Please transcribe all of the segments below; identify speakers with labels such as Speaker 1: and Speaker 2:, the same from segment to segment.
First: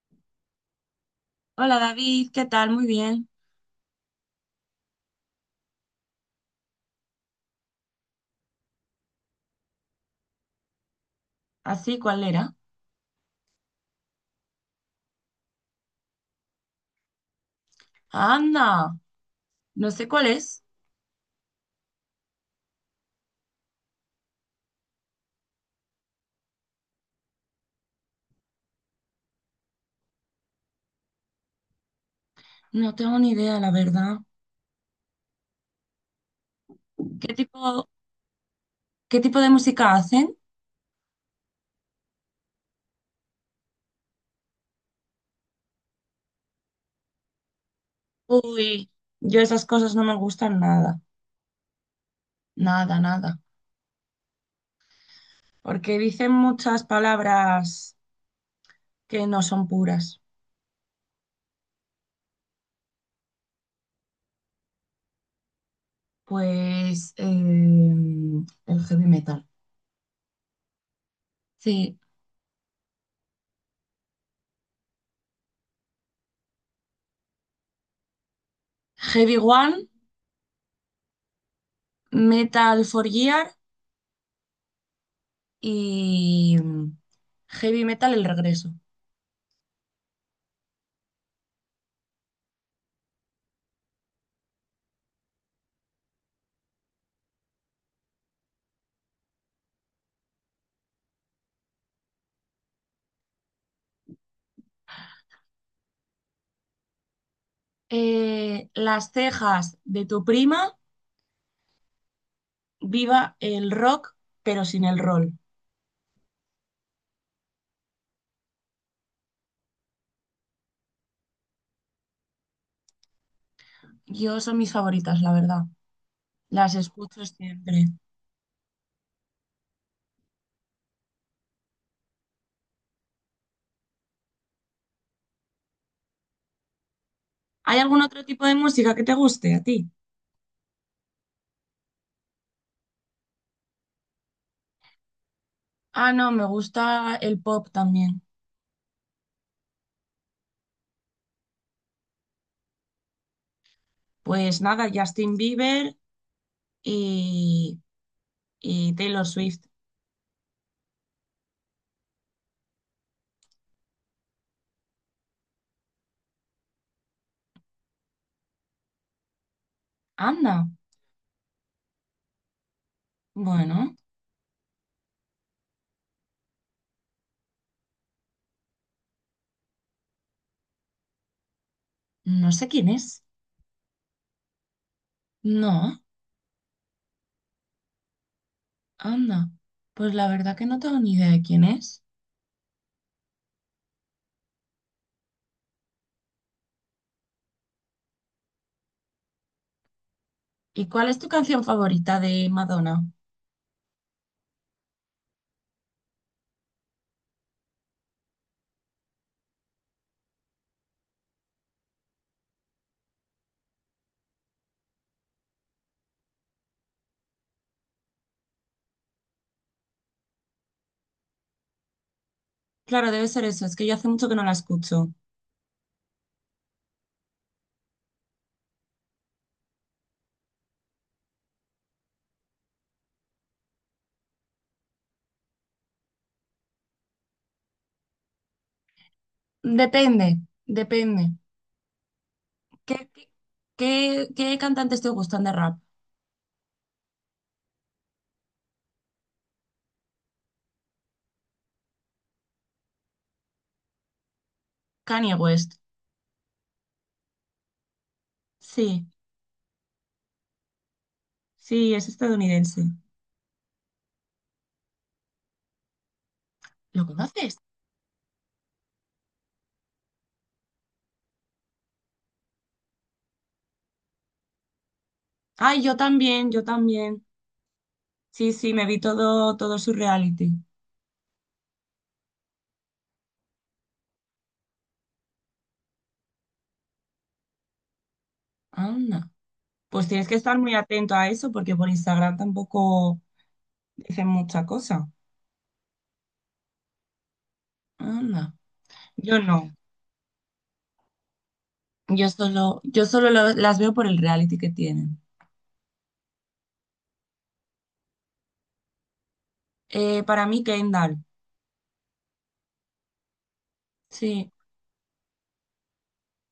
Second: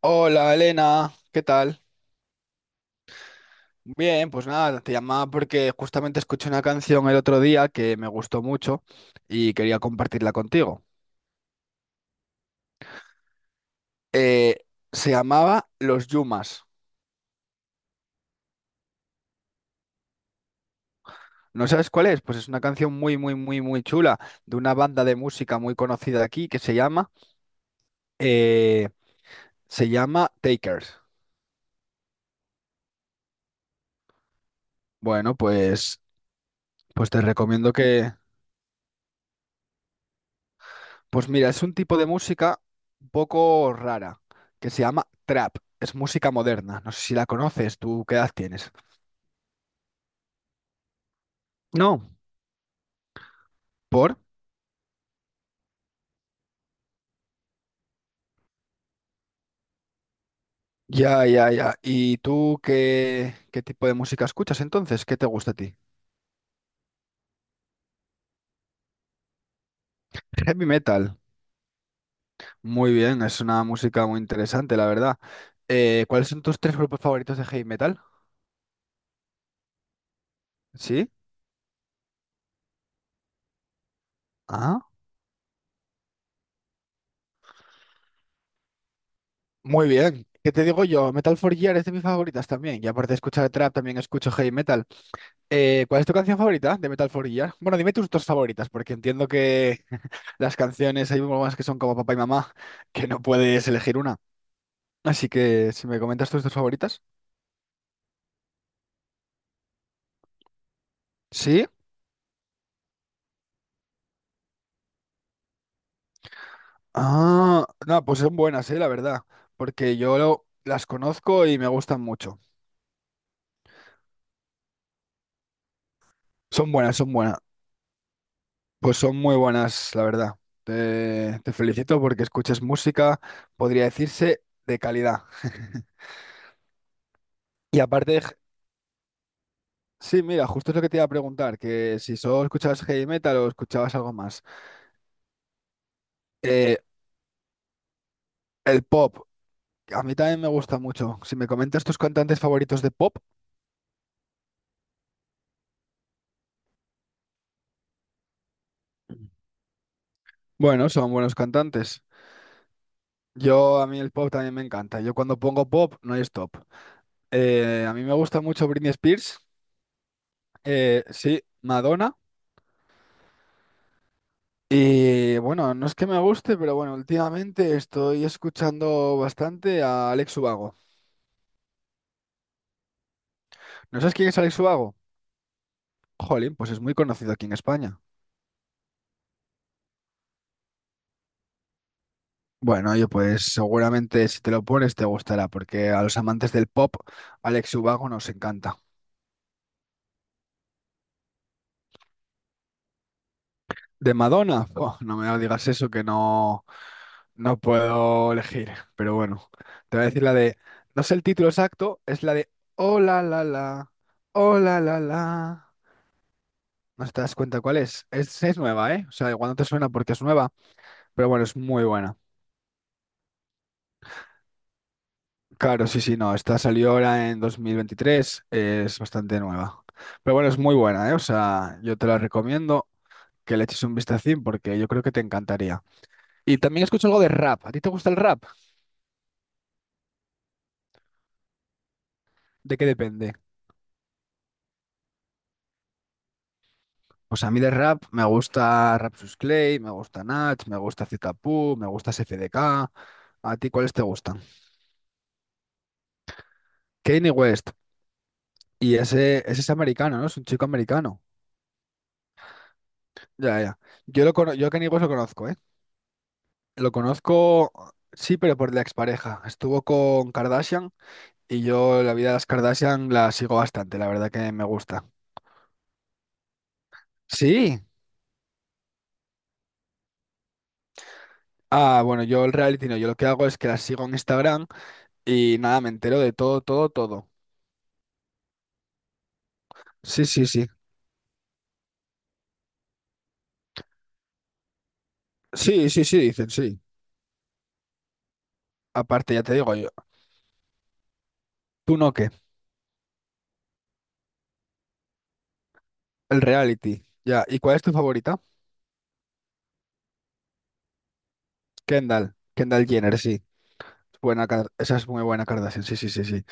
Speaker 1: Hola Elena, ¿qué
Speaker 2: Hola
Speaker 1: tal?
Speaker 2: David, ¿qué tal? Muy bien.
Speaker 1: Bien, pues nada, te llamaba porque justamente escuché una canción el otro día que me gustó mucho y quería compartirla contigo.
Speaker 2: ¿Así cuál era?
Speaker 1: Eh, Se llamaba Los Yumas.
Speaker 2: Anda, no sé cuál es.
Speaker 1: ¿No sabes cuál es? Pues es una canción muy, muy, muy, muy chula de una banda de música muy conocida aquí que eh, se llama Takers.
Speaker 2: No tengo ni idea, la verdad.
Speaker 1: Bueno, pues te
Speaker 2: ¿Qué
Speaker 1: recomiendo
Speaker 2: tipo,
Speaker 1: que...
Speaker 2: ¿qué tipo de música hacen?
Speaker 1: Pues mira, es un tipo de música un poco rara, que se llama trap. Es música moderna. No sé si la conoces, ¿tú qué edad tienes?
Speaker 2: Uy, yo esas cosas no me gustan nada,
Speaker 1: No,
Speaker 2: nada, nada.
Speaker 1: ¿por?
Speaker 2: Porque dicen muchas palabras que no son puras.
Speaker 1: Ya, ya, ya. ¿Y tú qué tipo de música escuchas entonces? ¿Qué te gusta a ti?
Speaker 2: Pues el heavy metal.
Speaker 1: Heavy metal.
Speaker 2: Sí,
Speaker 1: Muy bien, es una música muy interesante, la verdad. ¿Cuáles son tus tres grupos favoritos de heavy metal?
Speaker 2: Heavy One,
Speaker 1: ¿Sí?
Speaker 2: Metal for Gear
Speaker 1: Ah,
Speaker 2: y Heavy Metal El Regreso.
Speaker 1: muy bien. ¿Qué te digo yo? Metal for Gear es de mis favoritas también. Y aparte de escuchar trap, también escucho heavy metal. ¿Cuál es tu canción favorita de Metal for Gear? Bueno, dime tus dos favoritas, porque entiendo que las canciones hay más que son como papá y mamá, que no puedes elegir una. Así que si me comentas tus dos favoritas.
Speaker 2: Las cejas de tu prima,
Speaker 1: Sí.
Speaker 2: viva el rock, pero sin el roll.
Speaker 1: Ah, no, pues son buenas, la verdad, porque yo las conozco y me gustan mucho.
Speaker 2: Yo son mis favoritas, la verdad.
Speaker 1: Son
Speaker 2: Las
Speaker 1: buenas, son
Speaker 2: escucho
Speaker 1: buenas.
Speaker 2: siempre.
Speaker 1: Pues son muy buenas, la verdad. Te felicito porque escuchas música, podría decirse, de calidad.
Speaker 2: ¿Hay
Speaker 1: Y
Speaker 2: algún
Speaker 1: aparte,
Speaker 2: otro tipo de música que te guste a ti?
Speaker 1: sí, mira, justo es lo que te iba a preguntar, que si solo escuchabas heavy metal o escuchabas algo más.
Speaker 2: Ah, no, me
Speaker 1: Eh,
Speaker 2: gusta el pop también.
Speaker 1: el pop, a mí también me gusta mucho. Si me comentas tus cantantes favoritos de pop,
Speaker 2: Pues nada, Justin Bieber y, y Taylor Swift.
Speaker 1: bueno, son buenos cantantes. Yo, a mí el pop también me encanta. Yo cuando pongo pop, no hay stop. A mí me gusta mucho Britney Spears,
Speaker 2: Anda,
Speaker 1: sí, Madonna.
Speaker 2: bueno,
Speaker 1: Y bueno, no es que me guste, pero bueno, últimamente estoy escuchando bastante a Alex Ubago.
Speaker 2: no sé quién es.
Speaker 1: ¿No sabes quién es Alex Ubago?
Speaker 2: No,
Speaker 1: Jolín, pues es muy conocido aquí en España.
Speaker 2: anda. Pues la verdad que no tengo ni idea de quién es.
Speaker 1: Bueno, oye, pues seguramente si te lo pones te gustará, porque a los amantes del pop, Alex Ubago nos encanta.
Speaker 2: ¿Y cuál es tu canción favorita de Madonna?
Speaker 1: ¿De Madonna? Buah, no me digas eso, que no, no puedo elegir. Pero bueno, te voy a decir la de... No sé el título exacto, es la de Oh la la la, oh la la la. No te das cuenta cuál es. Es nueva, ¿eh? O sea, igual no te suena porque es nueva, pero bueno, es muy buena.
Speaker 2: Claro, debe ser eso. Es que yo hace mucho que no la escucho.
Speaker 1: Claro, sí, sí, no. Esta salió ahora en 2023, es bastante nueva. Pero bueno, es muy buena, ¿eh? O sea, yo te la recomiendo que le eches un vistacín porque yo creo que te encantaría. Y también escucho algo de rap. ¿A ti te gusta el rap?
Speaker 2: Depende, depende.
Speaker 1: ¿De qué
Speaker 2: ¿Qué, qué,
Speaker 1: depende?
Speaker 2: ¿qué cantantes te gustan de rap?
Speaker 1: Pues a mí de rap me gusta Rapsus Clay, me gusta Nach, me gusta Zetapu, me gusta SFDK. ¿A ti cuáles te gustan?
Speaker 2: Kanye West.
Speaker 1: Kanye West. Y
Speaker 2: Sí,
Speaker 1: ese es americano, ¿no? Es un chico americano.
Speaker 2: sí, es estadounidense.
Speaker 1: Ya, ya. Yo, yo a Kanye West lo conozco, ¿eh? Lo
Speaker 2: ¿Lo conoces?
Speaker 1: conozco, sí, pero por la expareja. Estuvo con Kardashian y yo la vida de las Kardashian la sigo bastante, la verdad que me gusta.
Speaker 2: Ay, yo también, yo también.
Speaker 1: Sí.
Speaker 2: Sí, sí, me vi todo, todo su reality.
Speaker 1: Ah, bueno, yo el reality no, yo lo que hago es que las sigo en Instagram y nada, me entero de todo, todo, todo.
Speaker 2: Anda. Pues
Speaker 1: Sí,
Speaker 2: tienes que
Speaker 1: sí,
Speaker 2: estar
Speaker 1: sí.
Speaker 2: muy atento a eso porque por Instagram tampoco dicen mucha cosa.
Speaker 1: Sí, sí, sí, dicen, sí.
Speaker 2: Anda.
Speaker 1: Aparte,
Speaker 2: Yo
Speaker 1: ya te
Speaker 2: no.
Speaker 1: digo yo, tú no qué,
Speaker 2: Las veo por el reality que tienen.
Speaker 1: el reality. Ya, ¿y cuál es tu favorita?
Speaker 2: Para mí, Kendall.
Speaker 1: Kendall, Kendall Jenner, sí. Buena,
Speaker 2: Sí.
Speaker 1: Esa es muy buena Kardashian, sí, sí, sí, sí.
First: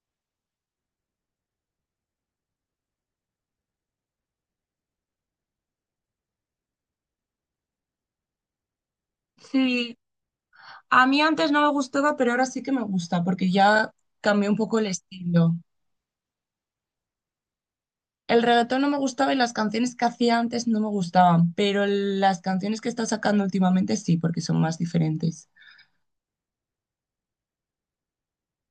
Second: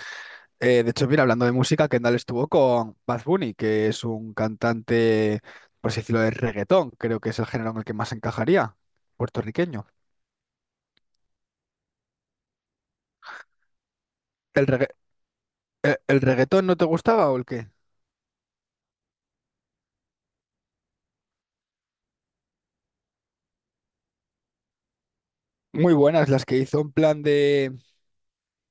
Speaker 1: De hecho, mira, hablando de música, Kendall estuvo con Bad Bunny, que es un cantante, por así decirlo, de reggaetón. Creo que es el género en el que más encajaría, puertorriqueño.
Speaker 2: Sí, a mí antes no me gustaba, pero ahora sí que me gusta, porque ya cambió un
Speaker 1: ¿El
Speaker 2: poco el
Speaker 1: regga-
Speaker 2: estilo.
Speaker 1: el reggaetón no te gustaba o el qué?
Speaker 2: El reggaetón no me gustaba y las canciones que hacía antes no me gustaban, pero las canciones que está sacando últimamente sí, porque son más diferentes.
Speaker 1: Muy buenas las que hizo en plan de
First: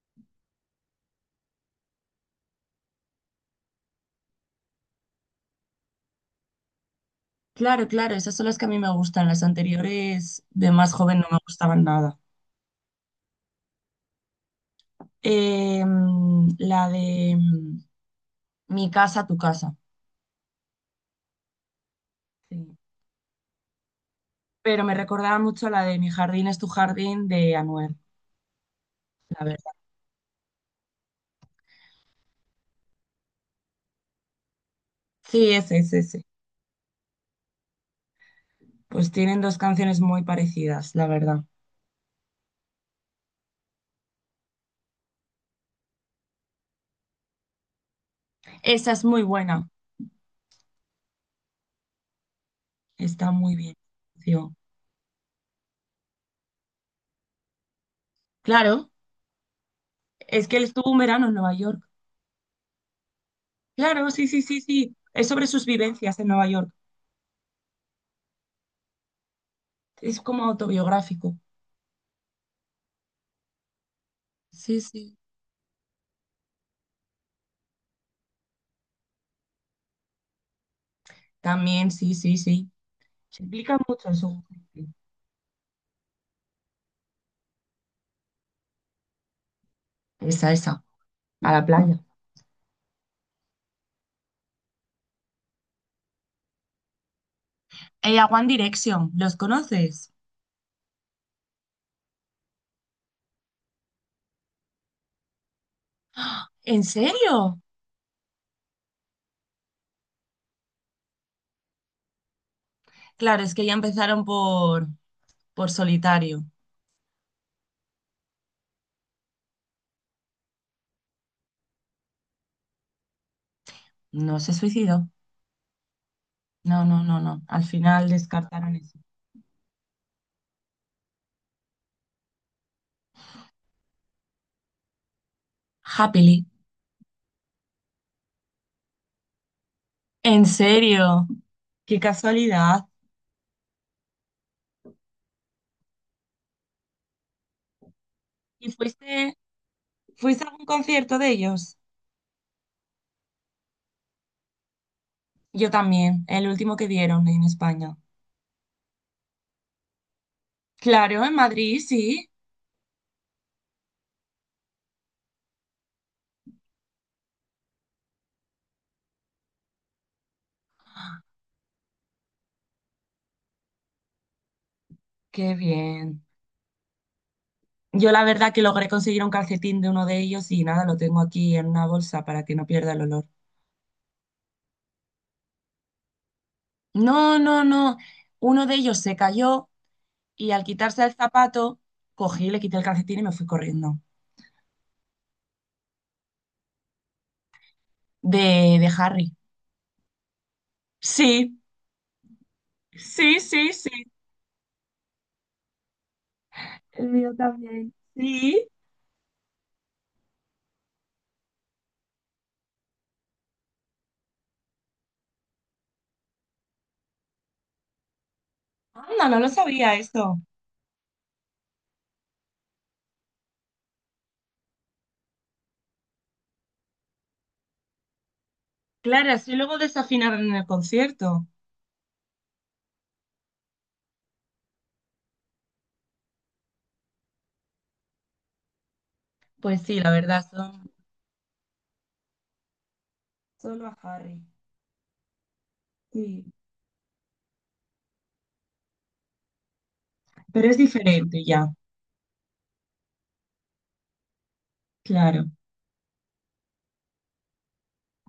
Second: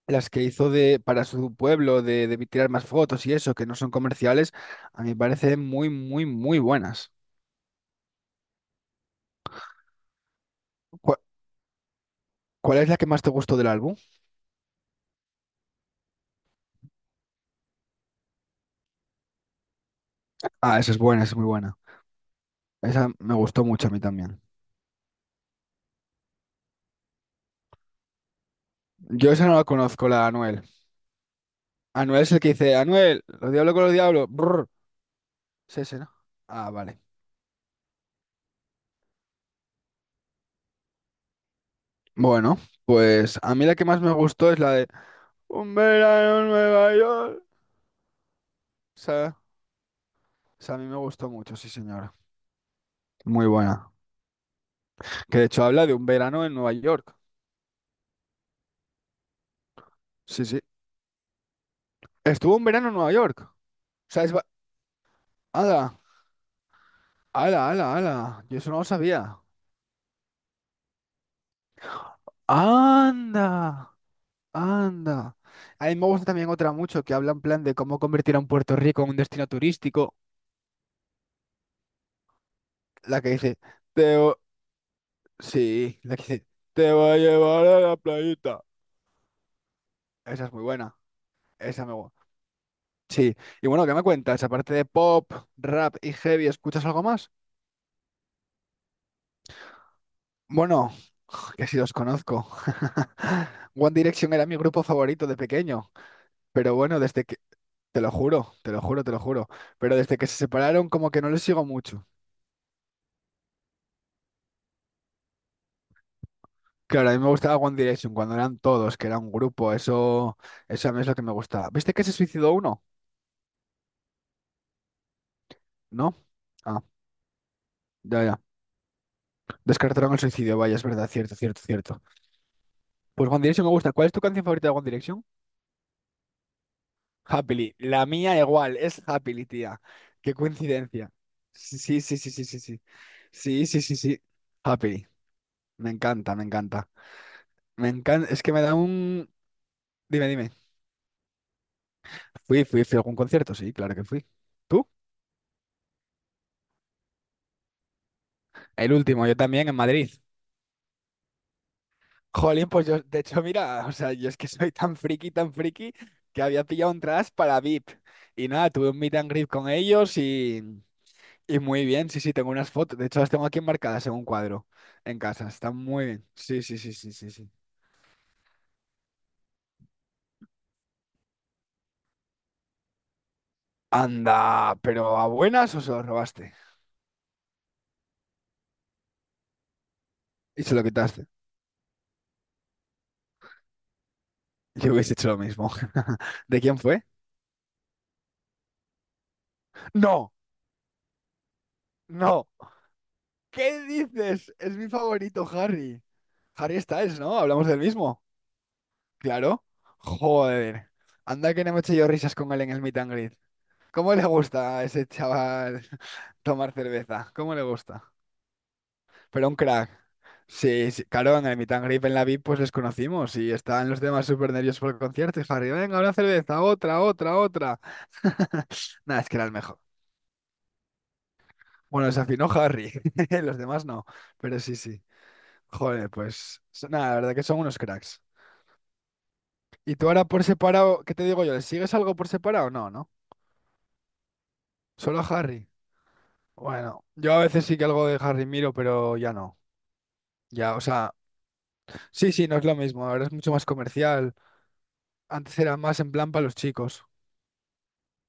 Speaker 1: las que hizo de para su pueblo de tirar más fotos y eso, que no son comerciales, a mí me parecen muy, muy, muy buenas.
Speaker 2: Claro, claro, esas son las que a mí me gustan. Las anteriores de más
Speaker 1: ¿Cu-
Speaker 2: joven no me gustaban nada.
Speaker 1: ¿Cuál es la que más te gustó del álbum?
Speaker 2: La de Mi casa, tu casa.
Speaker 1: Ah, esa es buena, esa es muy buena.
Speaker 2: Sí.
Speaker 1: Esa me gustó mucho a mí también.
Speaker 2: Pero me recordaba mucho la de Mi jardín es tu jardín de Anuel.
Speaker 1: Yo
Speaker 2: La
Speaker 1: esa no la
Speaker 2: verdad.
Speaker 1: conozco, la de Anuel. Anuel es el que dice, Anuel, los diablos con los diablos. Brr.
Speaker 2: Sí, ese,
Speaker 1: Sí, ese,
Speaker 2: ese,
Speaker 1: ¿no?
Speaker 2: ese.
Speaker 1: Ah, vale.
Speaker 2: Pues tienen dos canciones muy parecidas, la verdad.
Speaker 1: Bueno, pues a mí la que más me gustó es la de Un verano en Nueva York.
Speaker 2: Esa
Speaker 1: O
Speaker 2: es muy
Speaker 1: sea,
Speaker 2: buena,
Speaker 1: esa a mí me gustó mucho, sí, señora.
Speaker 2: está
Speaker 1: Muy
Speaker 2: muy bien.
Speaker 1: buena.
Speaker 2: Sí.
Speaker 1: Que de hecho habla de un verano en Nueva York.
Speaker 2: Claro,
Speaker 1: Sí,
Speaker 2: es que
Speaker 1: sí.
Speaker 2: él estuvo un verano en Nueva York.
Speaker 1: Estuvo un verano en Nueva York. O
Speaker 2: Claro,
Speaker 1: sea,
Speaker 2: sí,
Speaker 1: es...
Speaker 2: sí,
Speaker 1: va-
Speaker 2: sí, sí. Es sobre sus
Speaker 1: Ala,
Speaker 2: vivencias en Nueva York.
Speaker 1: ala, ala, ala. Yo eso no lo sabía.
Speaker 2: Es como autobiográfico.
Speaker 1: Anda,
Speaker 2: Sí, sí.
Speaker 1: anda. A mí me gusta también otra mucho que habla en plan de cómo convertir a un Puerto Rico en un destino turístico.
Speaker 2: También, sí, sí, sí.
Speaker 1: La que
Speaker 2: Se
Speaker 1: dice...
Speaker 2: implica mucho en su...
Speaker 1: Sí, la que dice, te voy a llevar a la playita. Esa
Speaker 2: Esa,
Speaker 1: es muy
Speaker 2: esa,
Speaker 1: buena.
Speaker 2: a la
Speaker 1: Esa me
Speaker 2: playa.
Speaker 1: gusta. Sí. Y bueno, ¿qué me cuentas? Aparte de pop, rap y heavy, ¿escuchas algo más?
Speaker 2: Ella, a One Direction, ¿los conoces?
Speaker 1: Bueno, que si los conozco. One Direction era mi grupo favorito de pequeño. Pero
Speaker 2: ¿En
Speaker 1: bueno, desde que...
Speaker 2: serio?
Speaker 1: Te lo juro, te lo juro, te lo juro. Pero desde que se separaron, como que no les sigo mucho.
Speaker 2: Claro, es que ya empezaron por solitario.
Speaker 1: Claro, a mí me gustaba One Direction cuando eran todos, que era un grupo. Eso a mí es lo que me gustaba. ¿Viste que se suicidó uno?
Speaker 2: No se suicidó.
Speaker 1: ¿No? Ah,
Speaker 2: No, no, no, no. Al final
Speaker 1: ya, ya.
Speaker 2: descartaron eso.
Speaker 1: Descartaron el suicidio, vaya, es verdad, cierto, cierto, cierto. Pues One Direction me gusta. ¿Cuál es tu canción favorita de One Direction?
Speaker 2: Happily.
Speaker 1: Happily. La mía igual, es Happily, tía. Qué
Speaker 2: ¿En
Speaker 1: coincidencia.
Speaker 2: serio?
Speaker 1: Sí,
Speaker 2: Qué
Speaker 1: sí, sí, sí, sí, sí.
Speaker 2: casualidad.
Speaker 1: Sí, sí, sí, sí, sí. Happily. Me encanta, me encanta. Me encanta, es que me
Speaker 2: ¿Y
Speaker 1: da
Speaker 2: fuiste,
Speaker 1: un... Dime,
Speaker 2: ¿fuiste a
Speaker 1: dime.
Speaker 2: algún concierto de ellos?
Speaker 1: Fui a algún concierto, sí, claro que fui. ¿Tú?
Speaker 2: Yo también, el último que dieron en España.
Speaker 1: El último, yo también en Madrid.
Speaker 2: Claro, en Madrid, sí.
Speaker 1: Jolín, pues yo, de hecho, mira, o sea, yo es que soy tan friki, que había pillado entradas para VIP. Y nada, tuve un meet and greet con ellos y... Y muy bien, sí, sí, tengo unas fotos. De hecho, las tengo aquí enmarcadas en un cuadro en casa.
Speaker 2: Qué
Speaker 1: Están muy bien.
Speaker 2: bien.
Speaker 1: Sí, sí, sí, sí, sí, sí.
Speaker 2: Yo la verdad que logré conseguir un calcetín de uno de ellos y nada, lo tengo aquí en una bolsa para que no pierda el olor.
Speaker 1: Anda, pero ¿a buenas o se lo robaste?
Speaker 2: No, no, no. Uno de ellos se cayó y al
Speaker 1: Y se lo
Speaker 2: quitarse el
Speaker 1: quitaste.
Speaker 2: zapato, cogí, le quité el calcetín y me fui corriendo.
Speaker 1: Yo hubiese hecho lo mismo. ¿De quién fue?
Speaker 2: De, de Harry.
Speaker 1: No,
Speaker 2: Sí.
Speaker 1: no.
Speaker 2: Sí, sí,
Speaker 1: ¿Qué
Speaker 2: sí.
Speaker 1: dices? Es mi favorito, Harry. Harry
Speaker 2: El
Speaker 1: Styles,
Speaker 2: mío
Speaker 1: ¿no? Hablamos del
Speaker 2: también.
Speaker 1: mismo.
Speaker 2: Sí.
Speaker 1: Claro. Joder. Anda que no me eché yo risas con él en el meet and greet. ¿Cómo le gusta a ese chaval tomar cerveza? ¿Cómo le gusta?
Speaker 2: Anda, no lo
Speaker 1: Pero un crack.
Speaker 2: sabía esto.
Speaker 1: Sí, sí, claro, en el Meet and Greet en la VIP pues les conocimos y estaban los demás súper nerviosos por el concierto. Y Harry, venga, una cerveza, otra, otra, otra. Nada, es
Speaker 2: Claro,
Speaker 1: que era el
Speaker 2: así luego
Speaker 1: mejor.
Speaker 2: desafinaron en el concierto.
Speaker 1: Bueno, se afinó Harry, los demás no, pero sí, sí. Joder, pues nada, la verdad que son unos cracks.
Speaker 2: Pues
Speaker 1: ¿Y
Speaker 2: sí,
Speaker 1: tú
Speaker 2: la
Speaker 1: ahora por
Speaker 2: verdad, son
Speaker 1: separado, qué te digo yo? ¿Le sigues algo por separado? No, ¿no?
Speaker 2: solo a Harry.
Speaker 1: Solo a Harry.
Speaker 2: Sí.
Speaker 1: Bueno, yo a veces sí que algo de Harry miro, pero ya no.
Speaker 2: Pero
Speaker 1: Ya,
Speaker 2: es
Speaker 1: o sea,
Speaker 2: diferente ya,
Speaker 1: sí, sí, no es lo mismo. Ahora es mucho más comercial.
Speaker 2: claro.
Speaker 1: Antes era más en plan para los chicos.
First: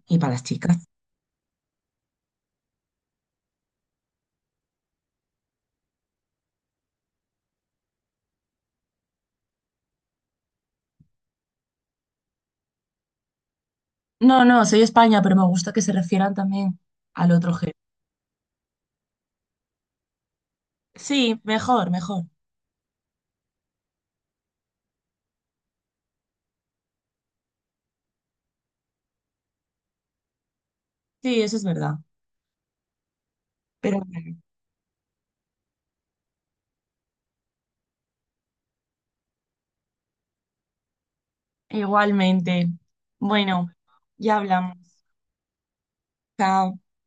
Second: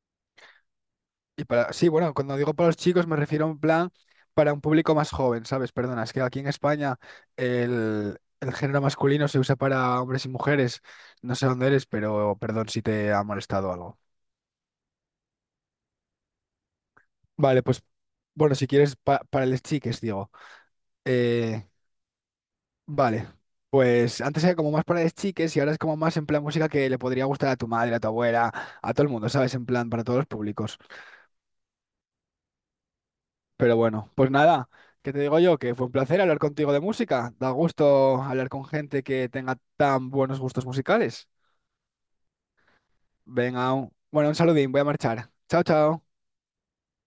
Speaker 2: Y para las chicas.
Speaker 1: Y para, sí, bueno, cuando digo para los chicos me refiero a un plan para un público más joven, ¿sabes? Perdona, es que aquí en España el género masculino se usa para hombres y mujeres. No sé dónde eres, pero perdón si te ha molestado algo.
Speaker 2: No, no, soy España, pero me gusta que se refieran también al otro
Speaker 1: Vale,
Speaker 2: género.
Speaker 1: pues bueno, si quieres para los chiques, digo.
Speaker 2: Sí,
Speaker 1: Eh,
Speaker 2: mejor, mejor.
Speaker 1: vale, pues antes era como más para los chiques y ahora es como más en plan música que le podría gustar a tu madre, a tu abuela, a todo el mundo, ¿sabes? En plan para todos los públicos.
Speaker 2: Sí, eso es verdad.
Speaker 1: Pero
Speaker 2: Pero
Speaker 1: bueno, pues
Speaker 2: bueno,
Speaker 1: nada, ¿qué te digo yo? Que fue un placer hablar contigo de música. Da gusto hablar con gente que tenga tan buenos gustos musicales.
Speaker 2: igualmente. Bueno,
Speaker 1: Venga, bueno, un
Speaker 2: ya
Speaker 1: saludín,
Speaker 2: hablamos.
Speaker 1: voy a marchar. Chao, chao.
Speaker 2: Chao.